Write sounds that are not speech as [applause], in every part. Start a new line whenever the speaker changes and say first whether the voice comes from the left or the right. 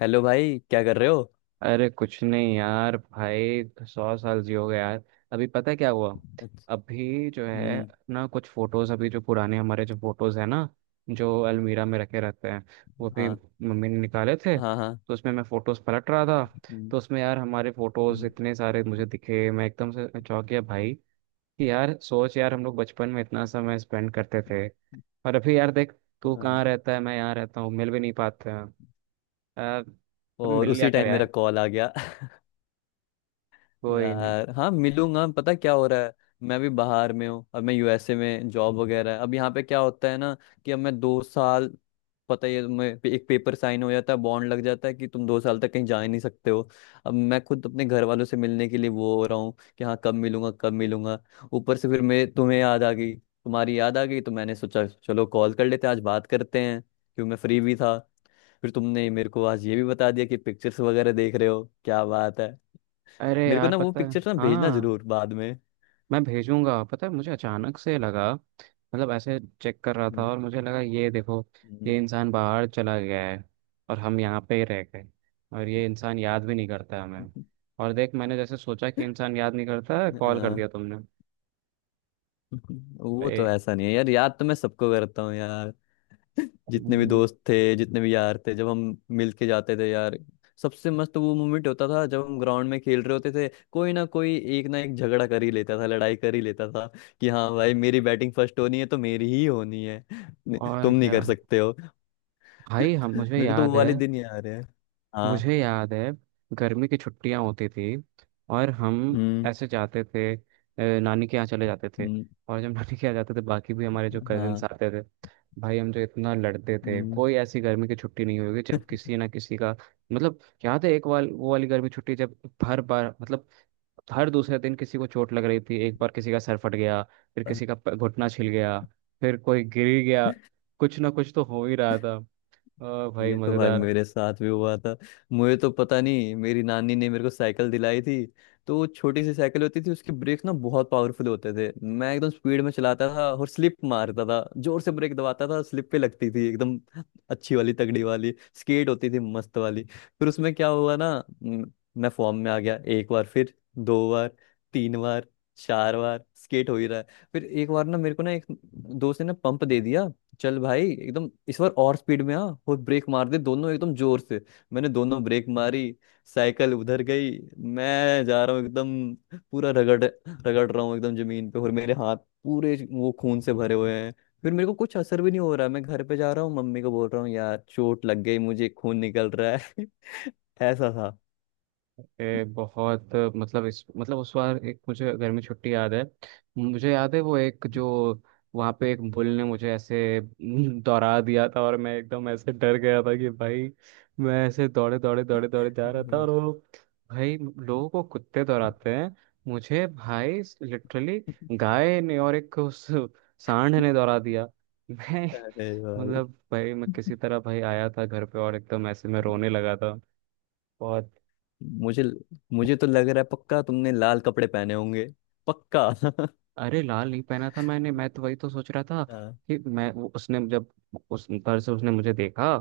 left: Hello भाई, क्या कर रहे हो?
right: अरे कुछ नहीं यार। भाई 100 साल जियोगे यार। अभी पता है क्या हुआ।
left: अच्छा।
right: अभी जो है
left: हम्म।
right: ना, कुछ फोटोज, अभी जो पुराने हमारे जो फोटोज है ना, जो अलमीरा में रखे रहते हैं, वो भी
left: हाँ।
right: मम्मी ने निकाले थे,
left: हाँ हाँ।
right: तो उसमें मैं फोटोज पलट रहा था।
left: हम्म।
right: तो उसमें यार हमारे फोटोज
left: हम्म।
right: इतने सारे मुझे दिखे, मैं एकदम से चौंक गया भाई कि यार सोच, यार हम लोग बचपन में इतना समय स्पेंड करते थे। और अभी यार देख, तू कहाँ
left: हाँ।
right: रहता है, मैं यहाँ रहता हूँ, मिल भी नहीं पाते हैं यार। कभी
left: और
right: मिल लिया
left: उसी
right: कर
left: टाइम मेरा
right: यार।
left: कॉल आ गया [laughs]
right: कोई नहीं।
left: यार हाँ, मिलूंगा। पता क्या हो रहा है, मैं भी बाहर में हूँ। अब मैं यूएसए में जॉब वगैरह है। अब यहाँ पे क्या होता है ना कि अब मैं 2 साल, पता ही है तुम्हें, एक पेपर साइन हो जाता है, बॉन्ड लग जाता है कि तुम 2 साल तक कहीं जा ही नहीं सकते हो। अब मैं खुद अपने घर वालों से मिलने के लिए वो हो रहा हूँ कि हाँ, कब मिलूंगा, कब मिलूंगा। ऊपर से फिर मैं तुम्हें याद आ गई, तुम्हारी याद आ गई, तो मैंने सोचा चलो कॉल कर लेते हैं, आज बात करते हैं, क्यों मैं फ्री भी था। फिर तुमने मेरे को आज ये भी बता दिया कि पिक्चर्स वगैरह देख रहे हो, क्या बात है।
right: अरे
left: मेरे को
right: यार
left: ना वो
right: पता है,
left: पिक्चर ना भेजना
right: हाँ।
left: जरूर बाद में।
right: मैं भेजूंगा। पता है मुझे अचानक से लगा, मतलब ऐसे चेक कर रहा था
left: हम्म।
right: और मुझे लगा ये देखो।
left: हम्म।
right: ये इंसान बाहर चला गया है, और हम यहाँ पे ही रह गए, और ये इंसान याद भी नहीं करता हमें। और देख, मैंने जैसे सोचा कि इंसान याद नहीं करता, कॉल कर
left: हाँ।
right: दिया तुमने। तो
left: वो
right: ए,
left: तो ऐसा नहीं है यार, याद तो मैं सबको करता हूँ यार। जितने भी
right: हम्म।
left: दोस्त थे, जितने भी यार थे, जब हम मिल के जाते थे यार, सबसे मस्त वो मोमेंट होता था जब हम ग्राउंड में खेल रहे होते थे। कोई ना कोई एक ना एक झगड़ा कर ही लेता था, लड़ाई कर ही लेता था कि हाँ भाई मेरी बैटिंग फर्स्ट होनी है तो मेरी ही होनी है, नहीं,
right: और
left: तुम नहीं
right: क्या।
left: कर सकते हो। [laughs]
right: भाई हम मुझे
left: मेरे को तो वो
right: याद है।
left: वाले दिन याद है। हाँ।
right: मुझे याद है। गर्मी की छुट्टियां होती थी, और हम
left: हम्म।
right: ऐसे जाते थे नानी के यहाँ चले जाते थे।
left: हम्म।
right: और जब [laughs] नानी के यहाँ जाते थे, बाकी भी हमारे जो कजिन्स
left: हाँ।
right: आते थे। भाई हम जो इतना लड़ते थे,
left: हम्म।
right: कोई ऐसी गर्मी की छुट्टी नहीं होगी जब किसी ना किसी का, मतलब। याद है एक वाल वो वाली गर्मी छुट्टी जब, हर बार मतलब, हर दूसरे दिन किसी को चोट लग रही थी। एक बार किसी का सर फट गया। फिर किसी का घुटना छिल गया। फिर कोई गिर गया। कुछ ना कुछ तो हो ही रहा था। ओ भाई,
left: ये तो भाई
right: मजेदार।
left: मेरे साथ भी हुआ था। मुझे तो पता नहीं, मेरी नानी ने मेरे को साइकिल दिलाई थी। तो वो छोटी सी साइकिल होती थी, उसके ब्रेक ना बहुत पावरफुल होते थे। मैं एकदम स्पीड में चलाता था और स्लिप मारता था, जोर से ब्रेक दबाता था, स्लिप पे लगती थी एकदम। अच्छी वाली तगड़ी वाली स्केट होती थी, मस्त वाली। फिर उसमें क्या हुआ ना, म, मैं फॉर्म में आ गया। एक बार, फिर दो बार, तीन बार, चार बार स्केट हो ही रहा है। फिर एक बार ना मेरे को ना एक दोस्त ने ना पंप दे दिया, चल भाई एकदम इस बार और स्पीड में आ, और ब्रेक मार दे दोनों एकदम जोर से। मैंने दोनों ब्रेक मारी, साइकिल उधर गई, मैं जा रहा हूँ एकदम पूरा रगड़ रगड़ रहा हूँ एकदम जमीन पे, और मेरे हाथ पूरे वो खून से भरे हुए हैं। फिर मेरे को कुछ असर भी नहीं हो रहा, मैं घर पे जा रहा हूँ मम्मी को बोल रहा हूँ यार चोट लग गई, मुझे खून निकल रहा है। [laughs] ऐसा था।
right: बहुत, मतलब इस मतलब उस बार एक मुझे गर्मी छुट्टी याद है। मुझे याद है वो एक जो, वहाँ पे एक बुल ने मुझे ऐसे [laughs] दौड़ा दिया था, और मैं एकदम ऐसे डर गया था कि भाई, मैं ऐसे दौड़े दौड़े दौड़े दौड़े जा रहा था और वो, भाई लोगों को कुत्ते दौड़ाते हैं, मुझे भाई लिटरली गाय ने और एक उस सांड ने दौड़ा दिया। [laughs] मैं,
left: अरे भाई।
right: मतलब भाई मैं किसी तरह भाई आया था घर पे, और एकदम ऐसे मैं रोने लगा था बहुत।
left: मुझे, मुझे तो लग रहा है पक्का तुमने लाल कपड़े पहने होंगे। पक्का [laughs]
right: अरे लाल नहीं पहना था मैंने, मैं तो वही तो सोच रहा था
left: हाँ।
right: कि मैं वो, उसने जब उस तरह से उसने मुझे देखा,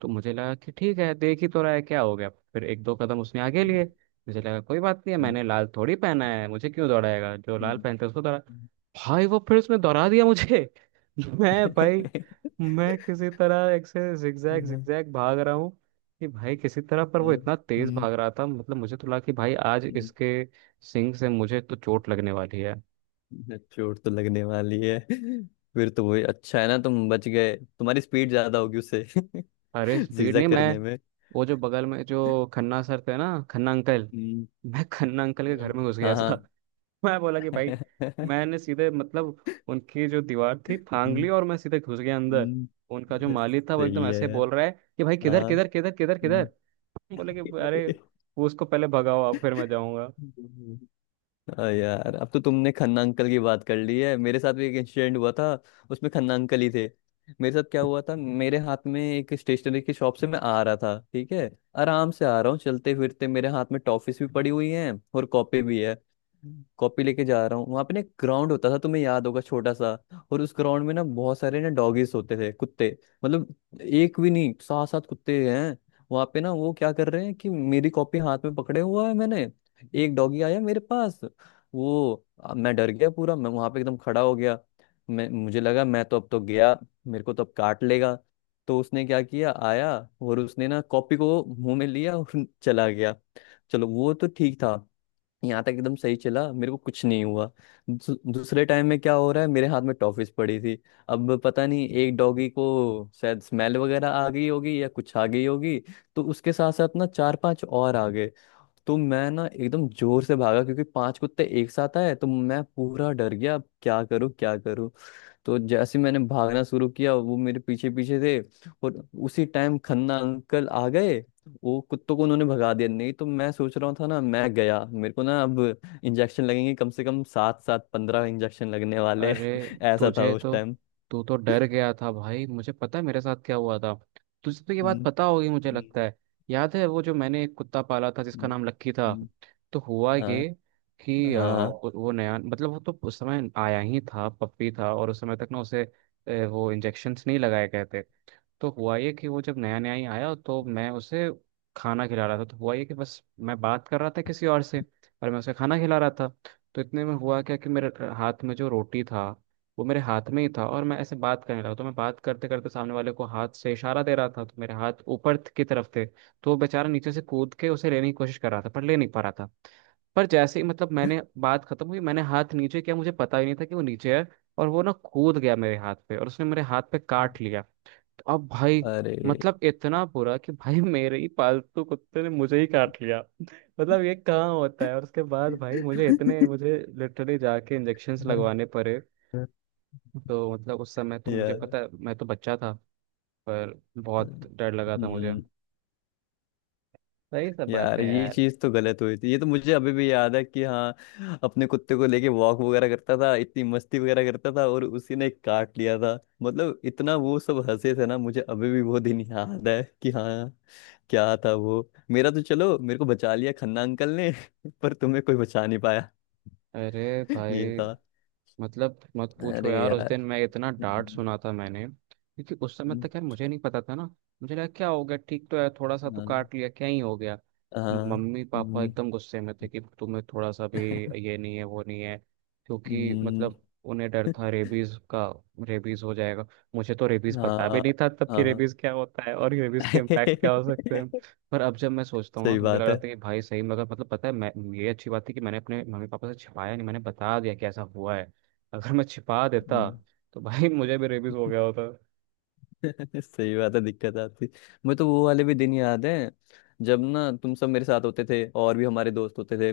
right: तो मुझे लगा कि ठीक है, देख ही तो रहा है, क्या हो गया। फिर एक दो कदम उसने आगे लिए। मुझे लगा कोई बात नहीं है,
left: हम्म।
right: मैंने लाल थोड़ी पहना है, मुझे क्यों दौड़ाएगा, जो लाल
left: हम्म।
right: पहनता है उसको दौड़ा। भाई वो फिर उसने दौड़ा दिया मुझे। [laughs]
left: [laughs]
right: मैं भाई,
left: हम्म।
right: मैं किसी तरह एक से जिगजैग जिगजैग भाग रहा हूँ कि भाई किसी तरह, पर वो इतना तेज
left: हम्म।
right: भाग रहा था, मतलब मुझे तो लगा कि भाई आज
left: हम्म।
right: इसके सिंग से मुझे तो चोट लगने वाली है।
left: चोट तो लगने वाली है। फिर तो वही अच्छा है ना, तुम बच गए, तुम्हारी स्पीड ज्यादा होगी उससे
right: अरे
left: [laughs]
right: स्पीड नहीं,
left: जिगजैग
right: मैं
left: करने में।
right: वो जो बगल में जो खन्ना सर थे ना, खन्ना अंकल,
left: हम्म।
right: मैं खन्ना अंकल के घर
left: हम्म।
right: में घुस गया
left: हाँ
right: था।
left: हाँ।
right: [laughs] मैं बोला कि भाई,
left: [laughs]
right: मैंने सीधे, मतलब उनकी जो दीवार थी फांग
left: हम्म।
right: ली और मैं सीधे घुस गया अंदर।
left: हम्म।
right: उनका जो माली था वो एकदम
left: सही है
right: ऐसे
left: यार।
right: बोल रहा है कि भाई किधर
left: हाँ।
right: किधर किधर किधर किधर।
left: हम्म।
right: बोले कि अरे,
left: [laughs]
right: उसको पहले भगाओ आप, फिर मैं जाऊंगा।
left: अरे यार, अब तो तुमने खन्ना अंकल की बात कर ली है, मेरे साथ भी एक इंसिडेंट हुआ था, उसमें खन्ना अंकल ही थे। मेरे साथ क्या हुआ था, मेरे हाथ में एक स्टेशनरी की शॉप से मैं आ रहा था, ठीक है। आराम से आ रहा हूँ चलते फिरते, मेरे हाथ में टॉफिस भी पड़ी हुई है और कॉपी भी है। कॉपी लेके जा रहा हूँ, वहां पे ना एक ग्राउंड होता था, तुम्हें याद होगा, छोटा सा। और उस ग्राउंड में ना बहुत सारे ना डॉगीज होते थे, कुत्ते। मतलब एक भी नहीं, सात सात कुत्ते हैं। वहां पे ना वो क्या कर रहे हैं कि मेरी कॉपी हाथ में पकड़े हुआ है मैंने, एक डॉगी आया मेरे पास, मैं डर गया पूरा, मैं वहां पे एकदम खड़ा हो गया। मैं, मुझे लगा मैं तो अब तो गया, मेरे को तो अब काट लेगा। तो उसने क्या किया, आया और उसने ना कॉपी को मुंह में लिया और [laughs] चला गया। चलो वो तो ठीक था, यहाँ तक एकदम सही चला, मेरे को कुछ नहीं हुआ। दूसरे टाइम में क्या हो रहा है, मेरे हाथ में टॉफिस पड़ी थी। अब पता नहीं एक डॉगी को शायद स्मेल वगैरह आ गई होगी या कुछ आ गई होगी। तो उसके साथ साथ ना चार पांच और आ गए। तो मैं ना एकदम जोर से भागा क्योंकि पांच कुत्ते एक साथ आए तो मैं पूरा डर गया, अब क्या करूं क्या करूं। तो जैसे ही मैंने भागना शुरू किया, वो मेरे पीछे पीछे थे। और उसी टाइम खन्ना अंकल आ गए, वो कुत्तों को उन्होंने भगा दिया, नहीं तो मैं सोच रहा था ना मैं गया, मेरे को ना अब इंजेक्शन लगेंगे कम से कम सात सात 15 इंजेक्शन लगने वाले [laughs]
right: अरे,
left: हैं। ऐसा था
right: तुझे
left: उस
right: तो
left: टाइम।
right: तू तो डर गया था भाई, मुझे पता है मेरे साथ क्या हुआ था। तुझे तो ये बात
left: हम्म।
right: पता होगी मुझे
left: हम्म।
right: लगता है। याद है वो जो मैंने एक कुत्ता पाला था जिसका
left: हम्म।
right: नाम लक्की था।
left: हम्म।
right: तो हुआ ये
left: हाँ
right: कि
left: हाँ।
right: वो नया, मतलब वो तो उस समय आया ही था, पप्पी था, और उस समय तक ना, उसे वो इंजेक्शन्स नहीं लगाए गए थे। तो हुआ ये कि वो जब नया नया ही आया, तो मैं उसे खाना खिला रहा था। तो हुआ ये कि बस, मैं बात कर रहा था किसी और से, और मैं उसे खाना खिला रहा था। तो इतने में हुआ क्या कि मेरे हाथ में जो रोटी था, वो मेरे हाथ में ही था, और मैं ऐसे बात करने लगा, तो मैं बात करते करते सामने वाले को हाथ से इशारा दे रहा था, तो मेरे हाथ ऊपर की तरफ थे, तो वो बेचारा नीचे से कूद के उसे लेने की कोशिश कर रहा था पर ले नहीं पा रहा था। पर जैसे ही, मतलब मैंने बात खत्म हुई, मैंने हाथ नीचे किया, मुझे पता ही नहीं था कि वो नीचे है, और वो ना कूद गया मेरे हाथ पे, और उसने मेरे हाथ पे काट लिया। अब भाई,
left: अरे
right: मतलब इतना बुरा कि भाई मेरे ही पालतू कुत्ते ने मुझे ही काट लिया। मतलब ये कहाँ होता है, और उसके बाद भाई, मुझे लिटरली जाके इंजेक्शन्स लगवाने पड़े।
left: [laughs]
right: तो मतलब उस समय तो मुझे
left: या।
right: पता, मैं तो बच्चा था, पर बहुत डर लगा था मुझे।
left: हम्म।
right: सही सब
left: यार
right: बातें हैं
left: ये
right: यार।
left: चीज तो गलत हुई थी, ये तो मुझे अभी भी याद है कि हाँ अपने कुत्ते को लेके वॉक वगैरह करता था, इतनी मस्ती वगैरह करता था और उसी ने काट लिया था। मतलब इतना वो सब हंसे थे ना, मुझे अभी भी वो दिन याद है कि हाँ, क्या था वो। मेरा तो चलो, मेरे को बचा लिया खन्ना अंकल ने [laughs] पर तुम्हें कोई बचा नहीं पाया।
right: अरे
left: [laughs] ये
right: भाई,
left: था।
right: मतलब मत पूछो
left: अरे
right: यार, उस
left: यार।
right: दिन मैं इतना डांट
left: हम्म।
right: सुना था मैंने, क्योंकि उस समय
left: हम्म।
right: तक यार मुझे नहीं पता था ना। मुझे लगा क्या हो गया, ठीक तो है, थोड़ा सा तो
left: हाँ
right: काट लिया, क्या ही हो गया।
left: हाँ।
right: मम्मी पापा
left: हम्म।
right: एकदम गुस्से में थे कि तुम्हें थोड़ा सा भी,
left: [laughs]
right: ये नहीं है वो नहीं है, क्योंकि
left: हम्म।
right: मतलब उन्हें डर था रेबीज का, रेबीज हो जाएगा। मुझे तो रेबीज पता भी
left: हाँ
right: नहीं था तब, कि
left: हाँ।
right: रेबीज क्या होता है और रेबीज के इम्पैक्ट क्या हो सकते हैं।
left: [laughs]
right: पर अब जब मैं सोचता हूँ ना,
left: सही
right: तो मुझे लग
left: बात
right: रहा
left: है।
right: था कि भाई सही, मगर मतलब, पता है मैं, ये अच्छी बात थी कि मैंने अपने मम्मी पापा से छिपाया नहीं, मैंने बता दिया कि ऐसा हुआ है। अगर मैं छिपा देता,
left: हम्म।
right: तो भाई मुझे भी रेबीज हो गया होता।
left: [laughs] सही बात है, दिक्कत आती। मुझे तो वो वाले भी दिन याद है, जब ना तुम सब मेरे साथ होते थे और भी हमारे दोस्त होते थे।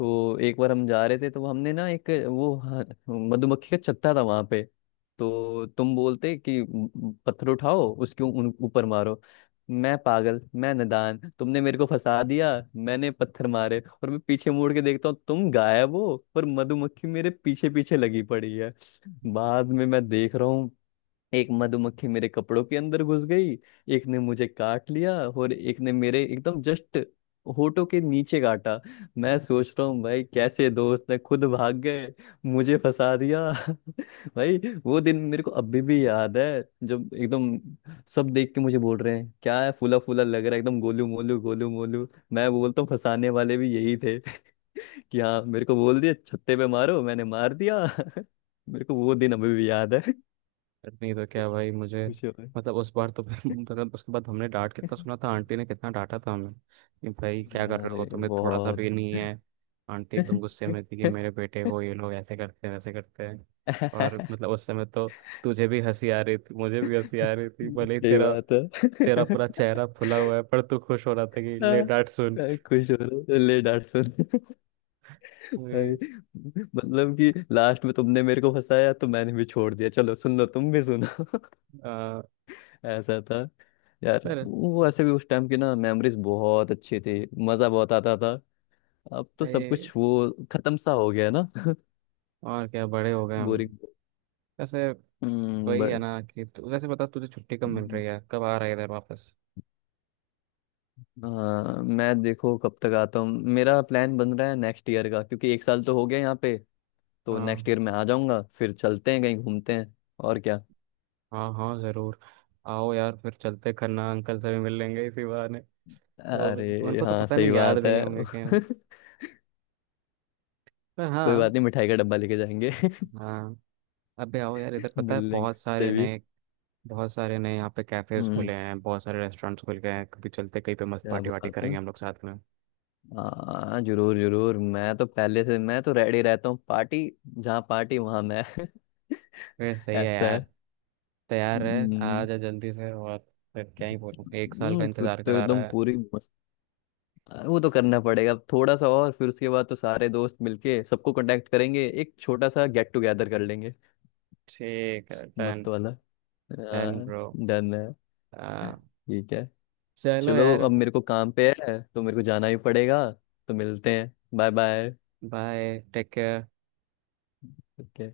left: तो एक बार हम जा रहे थे, तो हमने ना एक वो हाँ, मधुमक्खी का छत्ता था वहां पे। तो तुम बोलते कि पत्थर उठाओ उसके ऊपर मारो। मैं पागल, मैं नादान, तुमने मेरे को फंसा दिया। मैंने पत्थर मारे और मैं पीछे मुड़ के देखता हूँ, तुम गायब हो, पर मधुमक्खी मेरे पीछे पीछे लगी पड़ी है। बाद में मैं देख रहा हूँ, एक मधुमक्खी मेरे कपड़ों के अंदर घुस गई, एक ने मुझे काट लिया और एक ने मेरे एकदम जस्ट होठों के नीचे काटा। मैं सोच रहा हूँ भाई कैसे दोस्त ने खुद भाग गए, मुझे फंसा दिया [laughs] भाई। वो दिन मेरे को अभी भी याद है, जब एकदम सब देख के मुझे बोल रहे हैं क्या है, फूला फूला लग रहा है, एकदम गोलू मोलू गोलू मोलू। मैं बोलता हूँ फंसाने वाले भी यही थे [laughs] कि हाँ मेरे को बोल दिया छत्ते पे मारो, मैंने मार दिया [laughs] मेरे को वो दिन अभी भी याद है [laughs]
right: बट नहीं तो क्या भाई, मुझे
left: कुछ और।
right: मतलब उस बार तो फिर [laughs] मतलब उसके बाद हमने डांट कितना सुना था, आंटी ने कितना डांटा था हमें कि भाई क्या कर रहे हो,
left: अरे
right: तुम्हें थोड़ा सा
left: बहुत।
right: भी नहीं है। आंटी एकदम
left: [laughs]
right: गुस्से में थी कि मेरे बेटे को ये लोग ऐसे करते हैं वैसे करते हैं। और
left: सही
right: मतलब उस समय तो, तुझे भी हंसी आ रही थी, मुझे भी हंसी आ रही थी, भले ही तेरा
left: बात
right: तेरा
left: है।
right: पूरा चेहरा फुला हुआ है, पर तू खुश हो रहा था कि
left: हाँ,
right: ले डांट सुन।
left: मैं खुश हो रहा हूँ ले डांट सुन भाई।
right: वही,
left: मतलब कि लास्ट में तुमने मेरे को फंसाया, तो मैंने भी छोड़ दिया, चलो सुन लो तुम भी सुनो [laughs]
right: आ,
left: ऐसा था। यार
right: पर
left: वो ऐसे भी उस टाइम की ना मेमोरीज बहुत अच्छी थी, मजा बहुत आता था। अब तो सब कुछ
right: ये,
left: वो खत्म सा हो गया ना [laughs]
right: और क्या, बड़े हो गए हम
left: बोरिंग।
right: वैसे। वही है
left: बट।
right: ना कि वैसे बता, तुझे छुट्टी कब मिल रही है, कब आ रहा है इधर वापस।
left: हाँ मैं देखो कब तक आता हूँ। मेरा प्लान बन रहा है नेक्स्ट ईयर का, क्योंकि एक साल तो हो गया यहाँ पे। तो नेक्स्ट
right: हाँ।
left: ईयर मैं आ जाऊंगा, फिर चलते हैं, कहीं घूमते हैं। और क्या।
right: हाँ हाँ, जरूर। आओ यार, फिर चलते खन्ना अंकल से भी मिल लेंगे इसी बहाने। तो
left: अरे
right: उनको तो
left: हाँ
right: पता
left: सही
right: नहीं, याद
left: बात
right: भी नहीं
left: है
right: होंगे कहीं।
left: [laughs]
right: पर
left: कोई
right: हाँ।
left: बात नहीं, मिठाई का डब्बा लेके जाएंगे।
right: हाँ, अबे आओ यार इधर,
left: [laughs]
right: पता
left: मिल
right: है
left: लेंगे उससे भी।
right: बहुत सारे नए यहाँ पे कैफेज खुले
left: हम्म।
right: हैं, बहुत सारे रेस्टोरेंट्स खुल गए हैं, कभी चलते कहीं पे मस्त
left: क्या
right: पार्टी वार्टी
left: बात है।
right: करेंगे हम लोग साथ में।
left: हाँ जरूर जरूर, मैं तो पहले से, मैं तो रेडी रहता हूँ पार्टी। जहाँ पार्टी वहाँ मैं [laughs]
right: फिर सही है
left: ऐसा
right: यार।
left: है।
right: तैयार है, आ
left: हम्म।
right: जा जल्दी से, और फिर क्या ही बोलूँ, एक साल का
left: फिर
right: इंतजार
left: तो
right: करा
left: एकदम
right: रहा है।
left: पूरी मस्त। वो तो करना पड़ेगा अब थोड़ा सा, और फिर उसके बाद तो सारे दोस्त मिलके सबको कांटेक्ट करेंगे, एक छोटा सा गेट टुगेदर कर लेंगे,
right: ठीक है डन।
left: मस्त वाला।
right: डन
left: हाँ।
right: ब्रो।
left: डन है।
right: आ,
left: ठीक है।
right: चलो
left: चलो,
right: यार।
left: अब मेरे को काम पे है तो मेरे को जाना ही पड़ेगा, तो मिलते हैं, bye bye.
right: Bye, take care.